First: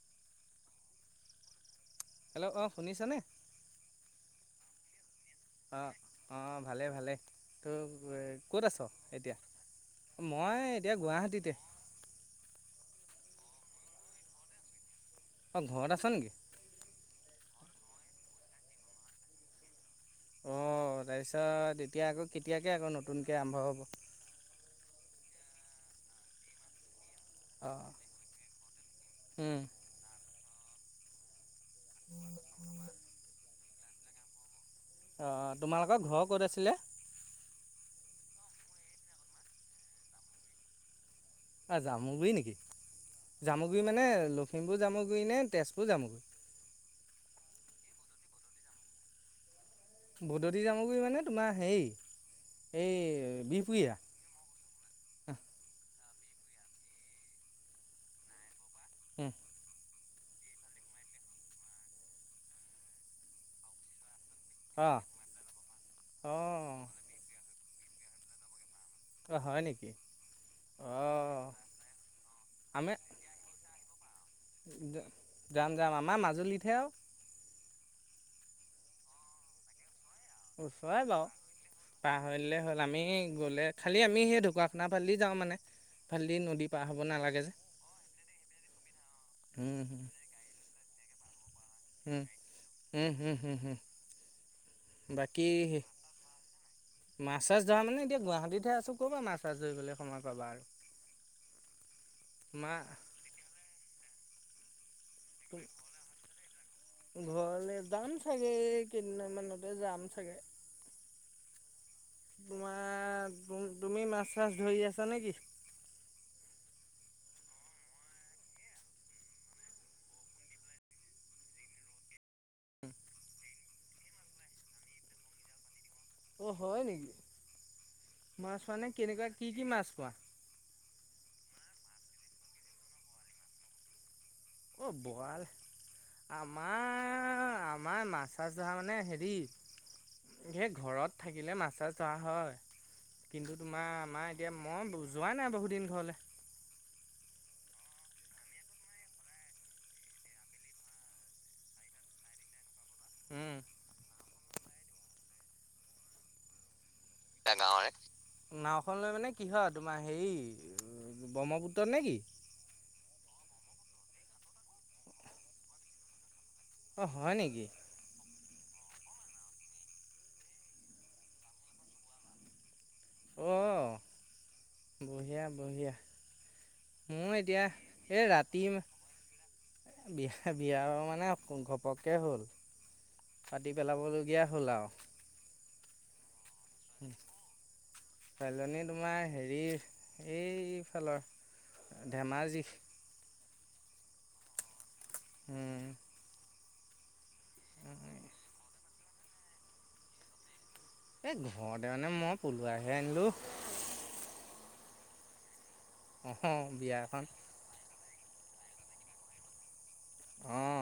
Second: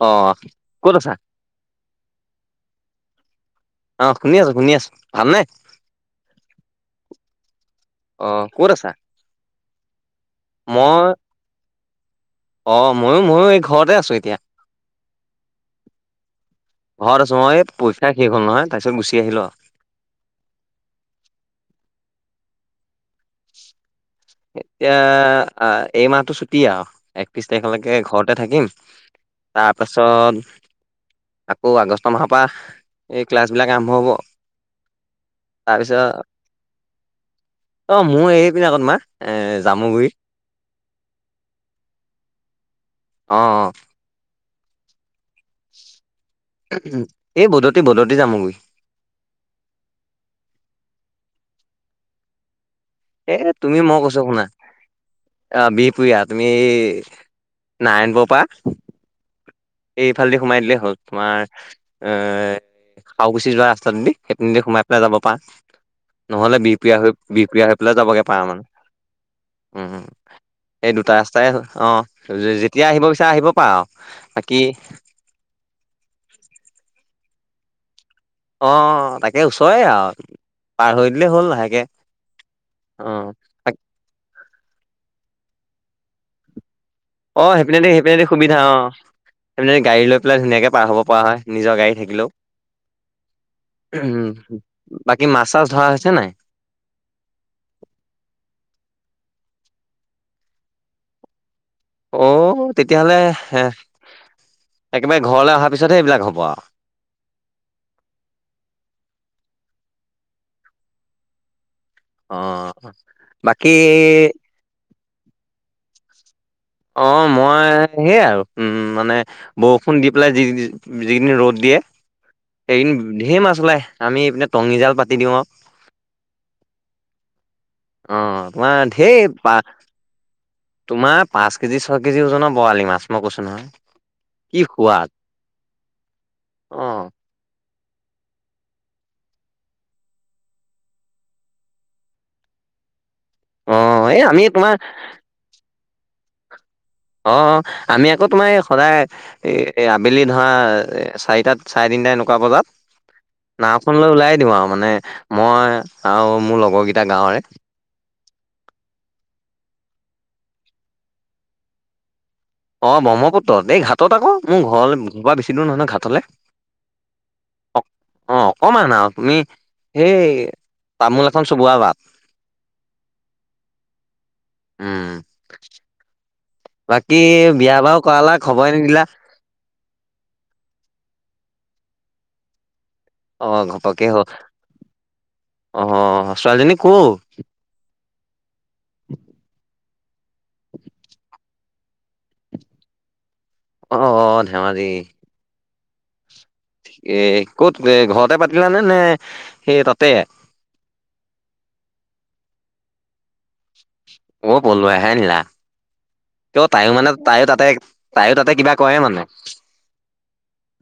অ, ক'ত আছা? হেল্ল' অ, শুনিছাননে? অ, শুনি আছো, শুনি আছো, ভাল নে? অ', অ', ভালে ভালে ত' অ ক'ত আছ আছা এতিয়া? মই এতিয়া গুৱাহাটীতে। অ', ময়ো, ময়ো এই ঘৰতে আছো এতিয়া। অ', ঘৰত আছ নেকি? ঘৰত আছোঁ অ', এই পইচা শেষ হ'ল নহয় তাৰপিছত আহিলোঁ আৰু। অ', তাৰপিছত তেতিয়া আকৌ কেতিয়াকে আকৌ নতুনকে আৰম্ভ হ'ব? এতিয়া, আ এই মাহটো ছুটি আৰু। একত্ৰিশ অঁ তাৰিখলৈকে ঘৰতে থাকিম তাৰপাছত আকৌ আগষ্ট মাহৰ পা এই ক্লাছবিলাক আৰম্ভ হ'ব। অ', তোমালোকৰ তাৰপিছত ঘৰ ক'ত আছিলে? অ', মোৰ এইপিনে আকৌ তোমাৰ জামুগুৰি। অ', জামুগুৰি নেকি? অ জামুগুৰি মানে লখিমপুৰ জামুগুৰি নে তেজপুৰ জামুগুৰি? এই বদতি, বদতি জামুগুৰি। বদতি জামুগুৰি মানে তোমাৰ হেৰি এ এই বিহপুৰীয়া! [inaudible] অ', বিহপুৰীয়া তুমি নাৰায়ণপুৰৰ পা উম। এইফালেদি সোমাই দিলেই হ'ল তোমাৰ এ, খাওঁকুচি যোৱা ৰাস্তাটোদি। সেইপিনেদি সোমাই অঁ পেলাই যাব পাৰা, নহ'লে অঁ বিহপুৰীয়া হৈ বিহপুৰীয়া হৈ পেলাই যাবগে পাৰা মানে। অঁ হয় নেকি উম, এই দুটা অঁ ৰাস্তাই অ', যেতিয়া আহিব ই আহিব পাৰা আৰু। বাকী য-যাম, যাম আমাৰ মাজুলীতহে আৰু। অ', তাকে ওচৰে আৰু। পাৰ ওচৰে হৈ বাৰু, দিলে হ'ল লাহেকে পাৰ হৈ দিলে হ'ল আমি অ গ'লে খালি আমি সেই ঢকুৱাখানা ফালেদি যাওঁ মানে, সেইফালেদি নদীত পাৰ হ'ব নালা অ', সেইপিনেদি, সেইপিনেদি সুবিধা অ'। সিফালেদি গাড়ী লৈ পেলাই ধুনীয়াকে পাৰ হ'ব পৰা হয়, নিজৰ গাড়ী থাকিলেও। উম-উম-উম-উম-উম-উম উম, বাকী মাছ চাছ ধৰা হৈছেনে নাই? মাছ চাছ ধৰা মানে এতিয়া গুৱাহাটীতহে আছোঁ, ক'ৰ পৰা মাছ মাছ ধৰিবলৈ সময় পাবা আৰু। অ', তোমাৰ তেতিয়াহ'লে হে, একেবাৰে ঘৰলৈ অহাৰ পিছতহে এইবিলাক হ'ব আৰু। ঘৰলে যাম চাগে, এই কেইদিনমানতে যাম চাগে। অ তোমাৰ, বাকী তুম-তুমি মাছ চাছ ধৰি আছা নেকি? অ', মই সেয়ে আৰু উম, মানে বৰষুণ দি পেলাই যি-যি-যিকিদিন ৰ'দ দিয়ে সেইকেদিন ঢেৰ মাছ ওলাই, আমি এইপিনে টঙিজাল পাতি দিওঁ আৰু। অ', হয় নেকি? অ', মাছ তোমাৰ মানে ঢেৰ কেনেকুৱা কি, পা কি মাছ পোৱা? তোমাৰ পাঁচ কেজি, ছয় কেজি ওজনৰ বৰালি মাছ মই কৈছোঁ নহয়। কি অ', সোৱাদ বৰাল অ'। আমাৰ, আমাৰ মাছ চাছ ধৰা মানে হেৰি সেই ঘৰত থাকিলে মাছ চাছ ধৰা হয়। কিন্তু তোমাৰ অ', এই আমাৰ আমি এতিয়া তোমাৰ মই যোৱা নাই বহুদিন ঘৰলে। অ', অ', আমি আকৌ তোমাৰ এই সদায় এ, এ, আবেলি ধৰা এ, চাৰিটাত চাৰে তিনিটা এনেকুৱা বজাত উম। নাওঁখন লৈ ওলায়ে দিওঁ আৰু মানে মই আৰু মোৰ লগৰকেইটা গাঁৱৰে। নাওঁখন লৈ মানে কিহত তোমাৰ হেৰি, ব্ৰহ্মপুত্ৰত নেকি? অ', ব্ৰহ্মপুত্ৰত এই ঘাটত আকৌ, মোৰ ঘৰৰ পা বেছি দূৰ নহয়, নহয় ঘাটলে। অ', হয় নেকি? অ অ', অকণমান আৰু তুমি সেই তামোল এখন চবোৱা বাট। অ', উম বঢ়িয়া, বঢ়িয়া। বাকী মোৰ এতিয়া বিয়া বাৰু এই কৰালা ৰাতি খবৰে মা নিদিলা বিয়া, বিয়াৰ মানে ঘপকে হ'ল। অ পাতি ঘপকে হ পেলাবলগীয়া হ'ল আৰু। অ' ছোৱালীজনী ক'ৰ? ছোৱালীজনী তোমাৰ হেৰি এইফালৰ ধেমাজি। অ' ধেমাজি। হুম। এ ক'ত এ ঘৰতে পাতিলানে নে সেই তাতে? এই ঘৰতে মানে মই পলোৱাই হে আনিলোঁ। অ' পলোৱাই হে অনিলা? কিয় অঁ তাইও মানে বিয়াখন তাইও তাতে তাইও তাতে কিবা ক'ৰে মানে? অঁ।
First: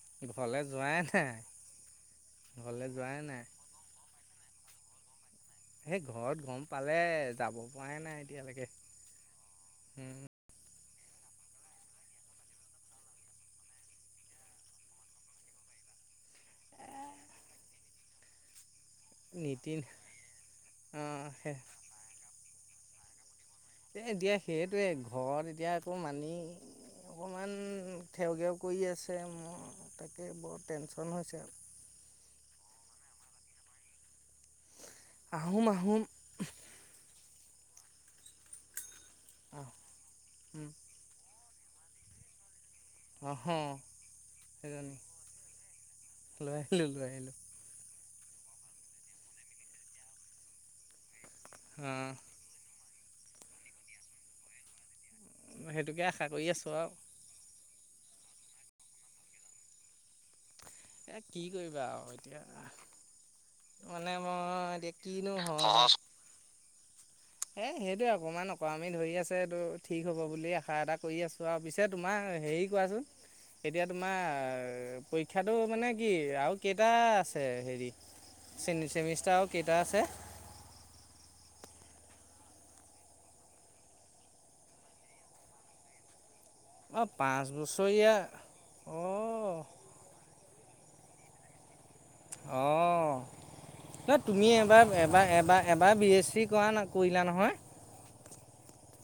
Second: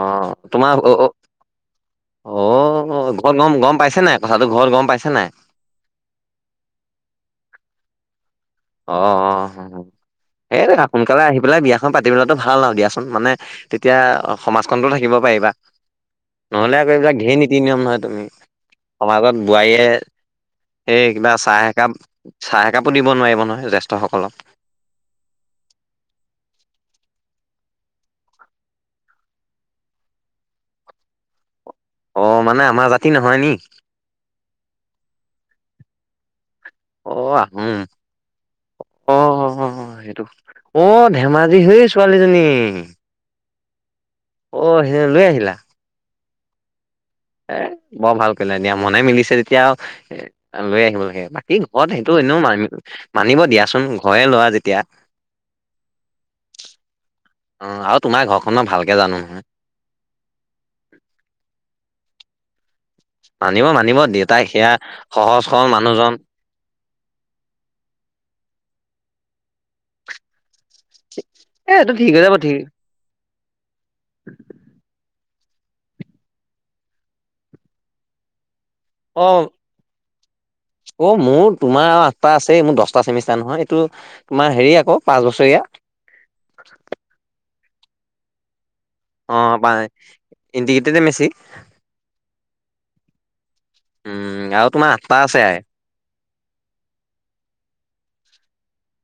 অ' ঘৰলে তোমাৰ যোৱাই অ' নাই ঘৰলে অ' যোৱাই গ নাই গ'ম গ'ম পাইছেনে নাই? কথাাটো ঘৰত গ'ম পাইছে নাই? সেই ঘৰত গ'ম পালে যাব পৰাই নাই এতিয়ালৈকে। অ' অ' সেইটো আৰু সোনকালে আহি পেলাই বিয়াখন পাতি পেলোৱাটো ভাল আৰু দিয়াচোন। মানে তেতিয়া সমাজখনতো থাকিব পাৰিবা। নহলে আকৌ এইবিলাক ঢেৰ নীতি নিয়ম নহয়। তুমি সমাজত নীতি বোৱাৰীয়ে সেই অঁ কিবা চাহ একাপ চাহ একাপো দিব নোৱাৰিব নহয়। য [unintelligible] এই এতিয়া সেইটোৱে ঘৰত এতিয়া আকৌ মানি অকণমান ঠেউঘেও কৰি আছে মোৰ তাকে বৰ টেশ্যন হৈছে আৰু। অ' মানে আমাৰ জাতি নহয় নি? আহোম আহোম। অ' আহোম অ' আহ সেইটো অ'। ধেমাজিৰ হেই ছোৱালীজনী? ওহু। অ' হেই লৈ আহিলা? লৈ আহিলো লৈ আহিলো। এ বৰ ভাল কৰিলা দিয়া, মনে মিলিছে তেতিয়া এ লৈ আহিব লাগে। হেই ঘৰত অঁ সেইটো এনেও মান মানিব দিয়াচোন ঘৰৰে ল'ৰা যেতিয়া। সেইটোকে আশা কৰি আছোঁ আৰু। অ' আৰু তোমাৰ ঘৰখন মই ভালকে জানো নহয়। এ কি কৰিবা আৰু এতিয়া? মানিব মানিব মানে মই দেউতাই সেয়া এতিয়া কিনো সহজ সৰল হয়। মানুহজন এ সেইটোৱে অকমান অকৰামি ধৰি আছে, এইটো ঠিক হ'ব বুলিয়ে আ শা এটা কৰি আছোঁ আৰু এ পিছে এইটো ঠিক হৈ তোমাৰ যাব ঠিক হেৰি কৰাচোন এতিয়া তোমাৰ পৰীক্ষাটো মানে কি আৰু কেইটা আছে হেৰি অ চেমিষ্টাৰ আৰু কেই টা আছে? অ' মোৰ তোমাৰ আৰু আঠটা আছে মোৰ দহটা চেমিষ্টাৰ নহয়। এইটো তোমাৰ হেৰি আকৌ পাঁচ বছৰীয়া। অ' পাঁচ বছৰীয়া? অ' অঁ পা ইণ্টিগ্ৰেটেড মেচি। অ' ন উম তুমি আৰু তোমাৰ এবাৰ আঠটা এবাৰ আছে এবাৰ বাৰ বি এছ চি কৰা ন কৰিলা নহয়?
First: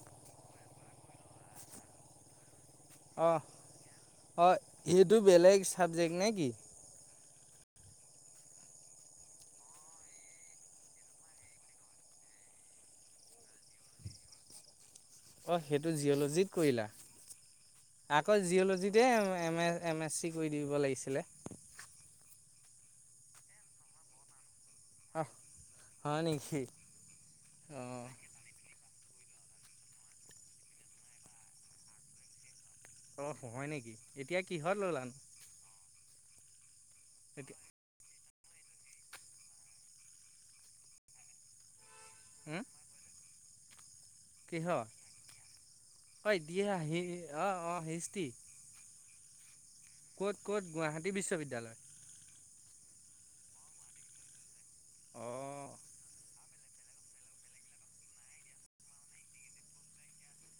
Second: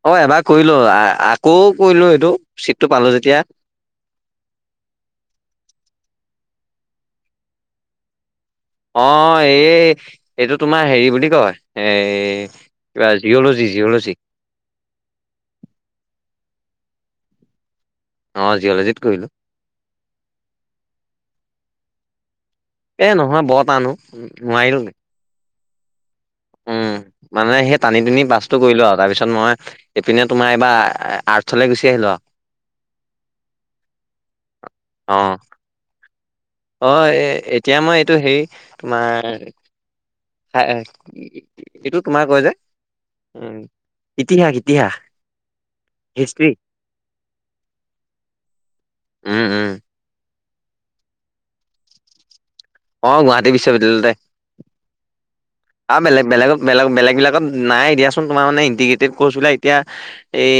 অ' এবাৰ কৰিলো, আকৌ কৰিলো এইটো ছিটটো পালো অঁ যেতিয়া। অঁ সেইটো বেলেগ চাবজেক্ট নে কি? অ' এই এইটো তোমাৰ হেৰি বুলি কয় এ কিবা জিঅ'লজি জিঅ'লজি। অ' সেইটো জিঅ'লজিত কৰিলা আকৌ অ জিঅ'লজিত জিঅ'লজিতে কৰিলো M A M S C কৰি দিব লাগিছিলে? এ নহয় বৰ টান অ' নোৱাৰিলোওঁগে। অহ হয় নেকি? উম, মানে সেই টানি অঁ নি বাচ কৰিলো আৰু তাৰপিছত মই ইপিনে তোমাৰ এইবাৰ আৰ্টচলৈ গুচি আহিলো আৰু। অ, হয় নেকি এতিয়া কিহত ললানো। অ অ, এ, এতিয়া মই এইটো হেৰি তোমাৰ এইটো তোমাৰ কয় যে উম। ইতিহাস কিহ ইতিহাস অঐ হিষ্ট্ৰী দিয়ি অ', অ', হিষ্ট দি উম, উম। ক'ত, ক'ত, গুৱাহাটী বিশ্ববিদ্যালয়? অ, গুৱাহাটী বিশ্ববিদ্যালয়তে। অ'। অ, বেলেগ, বেলেগত, বেগ-বেলেগবিলাকত নাই দিয়াচোন তোমাৰ মানে ইণ্টিগ্ৰেটেড কৰ্চ বিলাক এতিয়া এই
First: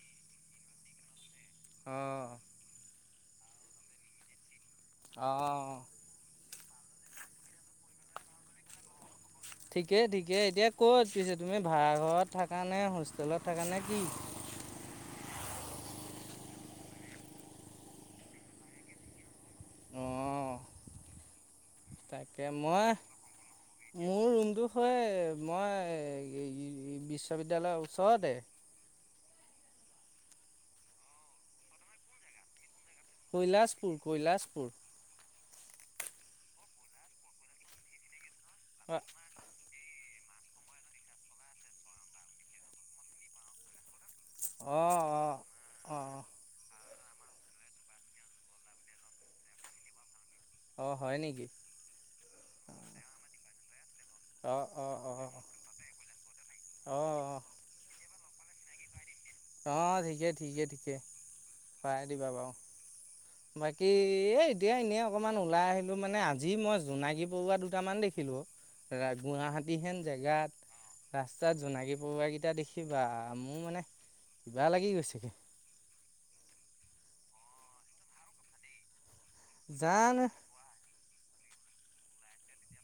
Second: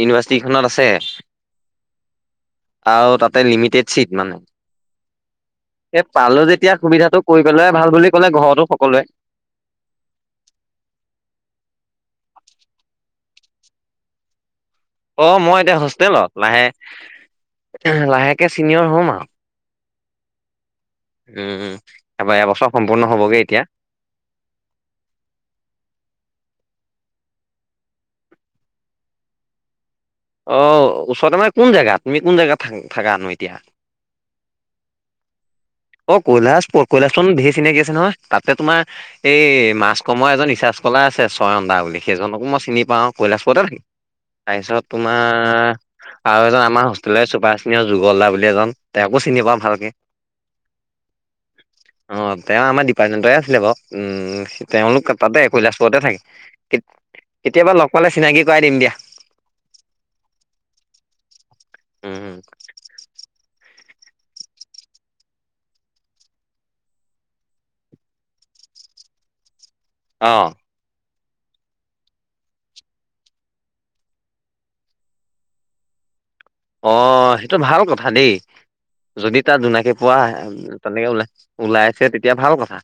ইউনিভাৰ্চিটি খনত আছে। অ'। আৰু তাতে লিমিটেড চিট মানে। অ'। পালো যেতিয়া সুবিধাটো কৰি পেলোৱাই ভাল বুলি ক'লে ঘৰতো সকলোৱে। ঠিকে, ঠিকে, এতিয়া ক'ত পিছে তুমি ভাড়াঘৰত থাকানে হোষ্টেলত থাকানে কি? অ, মই এতিয়া হোষ্টেলত, লাহে, লাহেকে চিনিয়ৰ হম আৰু। অ'। উম, উম, এবাৰ তাকে এবছৰ মই সম্পূৰ্ণ হবগে এতিয়া। মোৰ ৰুমটো হয় মই বিশ্ববিদ্যালয়ৰ ওচৰতে। অ, ওচৰতে মানে কোন জেগাত তুমি কোন জেগাত? থ, ফাগান কৈলাশপুৰ, কৈলাশপুৰ। অ, কৈলাশপুৰ, কৈলাশপুৰত মোৰ ধে'ৰ চিনাকি আছে নহয়, তাতে তোমাৰ অ', এই মাছ কমৰ এজন ৰিচাৰ্ স্কলাৰ আছে ছয়ন্দা বুলি সেইজনকো মই চিনি পাওঁ, কৈলাশপুৰতে থাকে। তাৰপিছত অ', অ', তোমাৰ অ', আৰু এজন আমাৰ হোষ্টে চুপাৰ চিনিয় যুগল দা বুলি এজন তেওঁকো চিনি পাওঁ ভালকে। অ, হয় নেকি। অ, তেওঁ আমাৰ ডিপাৰ্টমেণ্টৰে আছিলে বাৰু। অ', উম, অ', তেওঁলোক অ', অ', তাতে কৈলাাসুৰতে থাকে। কেতি, কেতিয়াবা লগ লে চিনাকি কৰা দিম দি অ, ঠিকে, ঠিকে, ঠিকে পাই উম দিবা বাৰু। বাকী এ, এতিয়া এনেই অকমান ওলাই আহিলো মানে, আজি মই জোনাগী পৰুৱা দুটামান দেখিলো। গুৱাহাটীহেন অ' জেগাত ৰাস্তাত জোনাকী পৰুৱাকেইটা দেখিবা মোৰ মানে কিবা লাগি গৈছেগৈ। অ, সেইটো ভাল কথা দেই, যদি তাত জোনাকী পৰুৱা জানো তেনেকে ওলাই ওলাই আছে, তেতিয়া ভাল কথা,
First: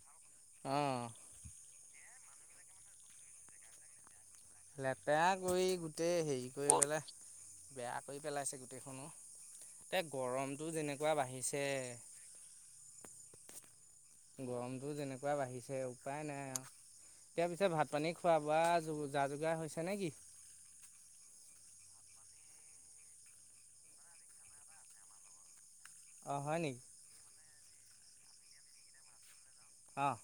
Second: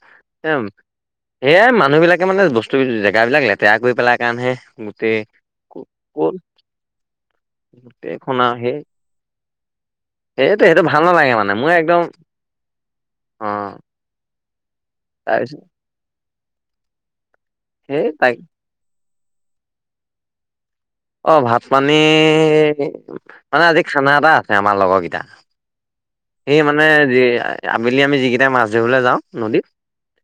এম অঁ সয়াই মানুহ বিলাকে মানে বস্তু জেগাবিলাক লেতেৰা কৰি পেলাৰ কাৰণেহে গোটেই লেতেৰা কৰি ক'ত গোটেই হেৰি কৰি পেলাই বেয়া কৰি গোটেইখন আৰু পেলাইছে সেই গোটেইখনো, এতিয়া সেইটো গৰমটো সেইটো ভাল যেনেকুৱা নালাগে মানে বাঢ়িছে। মই একদম অ'। গৰমটো যেনেকুৱা তাৰপিছত বাঢ়িছে উপায় নাই আৰু, এতিয়া পিছেত ভাত সেই পানী তাই খোৱা, বোৱা যো যা, যোগাৰ হৈছে নে কি? অ, ভাত, পানী মানে আজি খানা এটা আছে আমাৰ লগৰ কেইটাৰ। অঁ হয় সেই নেকি মানে যি আবেলি আমি যিকেইটাই মাছ ধৰিবলৈ যাওঁ নদীত অ'।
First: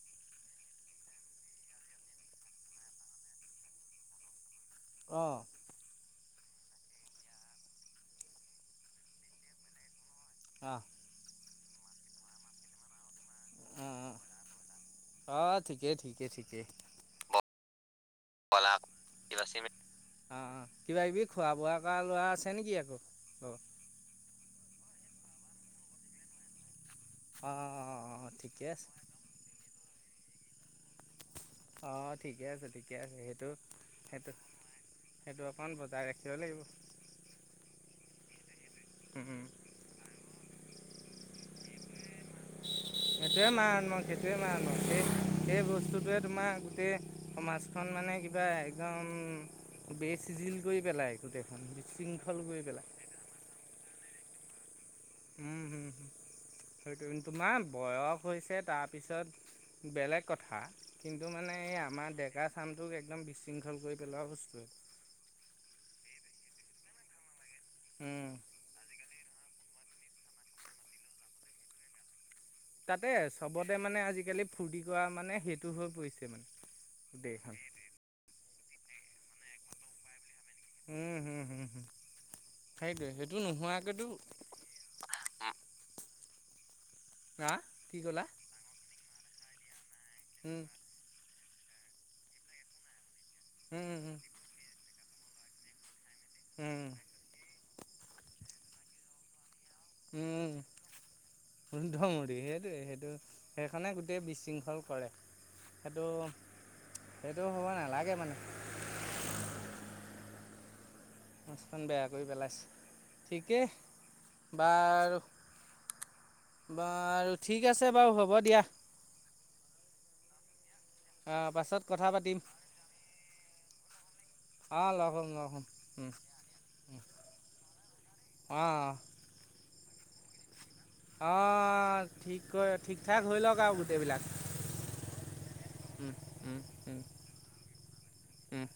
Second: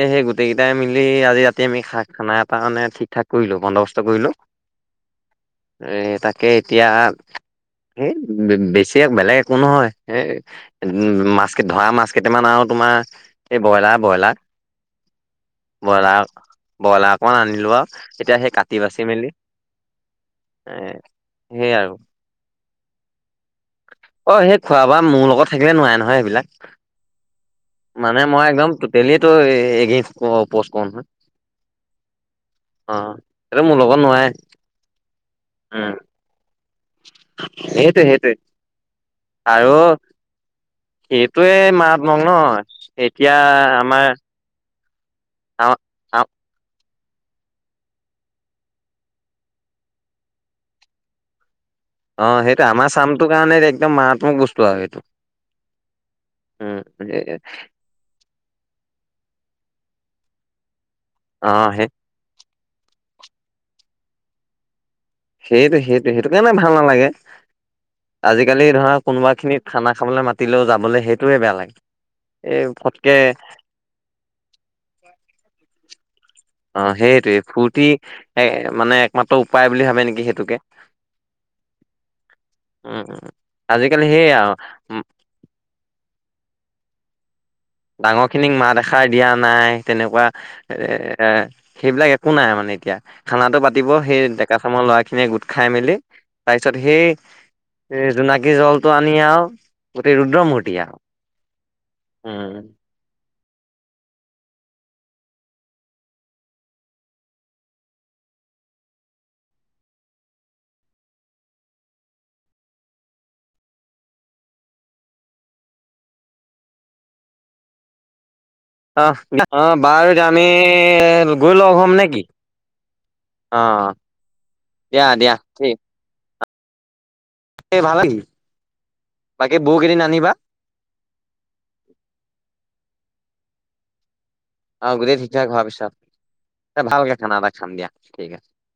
এ, সেই গোটেইকেইটাই মিলি আজি ৰাতি আমি শাক খানা এটা মানে ঠিক ঠাক কৰিলো বন্দবস্ত কৰিলো। অ'। এ, তাকে এতিয়া হ, বেছি বেলেগ একো নহয়, এ অ'। উ, মাছ ধৰা মাছ কেইটামান আৰু তোমাৰ এই অ', ব্ৰইলাৰ, অ', ব্ৰইলাৰ অ', ঠিকেই বইলাৰ, ঠিকেই ঠিকেই। ব্ৰইলাৰ অকণ অ', আনিলো আৰু এতিয়া সেই কাটি বাচি মেলি অ', অ', এ কিবা কিবি খোৱা সেইয়াই বোৱা আৰু কৰা ল'ৰা আছে নেকি আকৌ, অ'। অ, সেই খোৱা বোৱা মোৰ লগত থাকিলে নোৱাৰে নহয় সেইবিলাক। অ', মানে মই ঠিকে একদম আছে টোটেলিটো এগেনস্ত কৰো উপষ্ট কৰো নহয়। অ, ঠিকে আছে, অ ঠিকে আছে সেইটো, মোৰ লগত নোৱাৰে সেইটো, সেইটো অকণ বজাই ৰাখ লাগিব। সেইটোৱ, সেইটোৱে উম, আৰু। এইটোৱে মাঘ, মং নহ এতিয়া আমাৰ। মানহ সেই, সেই আ- বস্তুটোৱে আ- তোমাৰ গ, সমাজখন মানে কিবা একদম বেচ জিল কৰি পেলাই। [inaudible] অ, সেইটো পেলাই আমাৰ চামটোৰ কাৰণে একদম মাৰাত্মক বস্তু আৰু সেইটো। উম, হম হ, উম, সেই কি এ- তুমা বয়স হৈছে তাৰপিছত বেলেগ কথা কিন্তু অ, মানে এই সেই আমাৰ ডেকা আচাম টোক একদম বিশৃংখল কৰি পেলোৱা বস্তুৱে সেইটো, সেইটো, সেইটো কাৰণে ভাল নালাগে উম আজিকালি ধৰক। কোনোবা খিনিত খানা খাবলৈ মাতিলেও যাবলৈ সেইটোয়ে বেয়া লাগে। এই তাতে ফটকে চবতে মানে আজিকালি ফূৰ্তি কৰা মানে সেইটো হৈ পৰিছে মানে। অ, সেইটয়ে গোটেইখন ফূৰ্তি এ মানে একমাত্ৰ উপায় বুলি ভাবে নেকি সেইটোকে। উম, হুম, হুম। হুম উম, সেইটোৱে উ, সেইটো আজিকালি নোহোৱাকৈতো সেইয়য়া। হা? কি ক'লা ডাঙৰ খিনিক মা এষাৰ দিয়া নাই তেনেকুৱা। উম। এ এ, সেইবিলাক একো নাই মানে এতিয়া খানাটো পাতিব উম উম সেই কাঠামৰ ল'ৰা খিনিয়ে গোট খাই মেলি তাৰপিছত উম সেই এই জোনাকী জলটো আনি আৰু গোটেই ৰুদ্ৰ মূৰ্তি আৰু উমধমৰি উম, সেইটোৱে, সেইটো। সেইখনে গোটেই বিশৃংখল কৰে। সেইটো, সেইটো হ'ব নালাগে মানে। মাছখন বেয়া কৰি পেলাইছে ঠিকেই বাৰু। বাৰু ঠিক আছে বাৰু হ'ব দিয়া। আহ, অ, বাৰু আমি অঁ গৈ পাছত লগ হম কথা নেকি। পাতিম অ, অঁ দিয়া, লগ হ'ম দিয়া ঠিক [inaudible] এই ভাল লাগি অ'। বাকী বৌক এদিন দিন আনিবা। অ, ঠিক কয়, ঠিক, ঠাক হৈ লওক আৰু। এইবিলাক অ, গোটেই ঠিক ঠাক ভাব পিছ উম ভালকে খানা এটা খাম দিয়া ঠিক আছে। উম।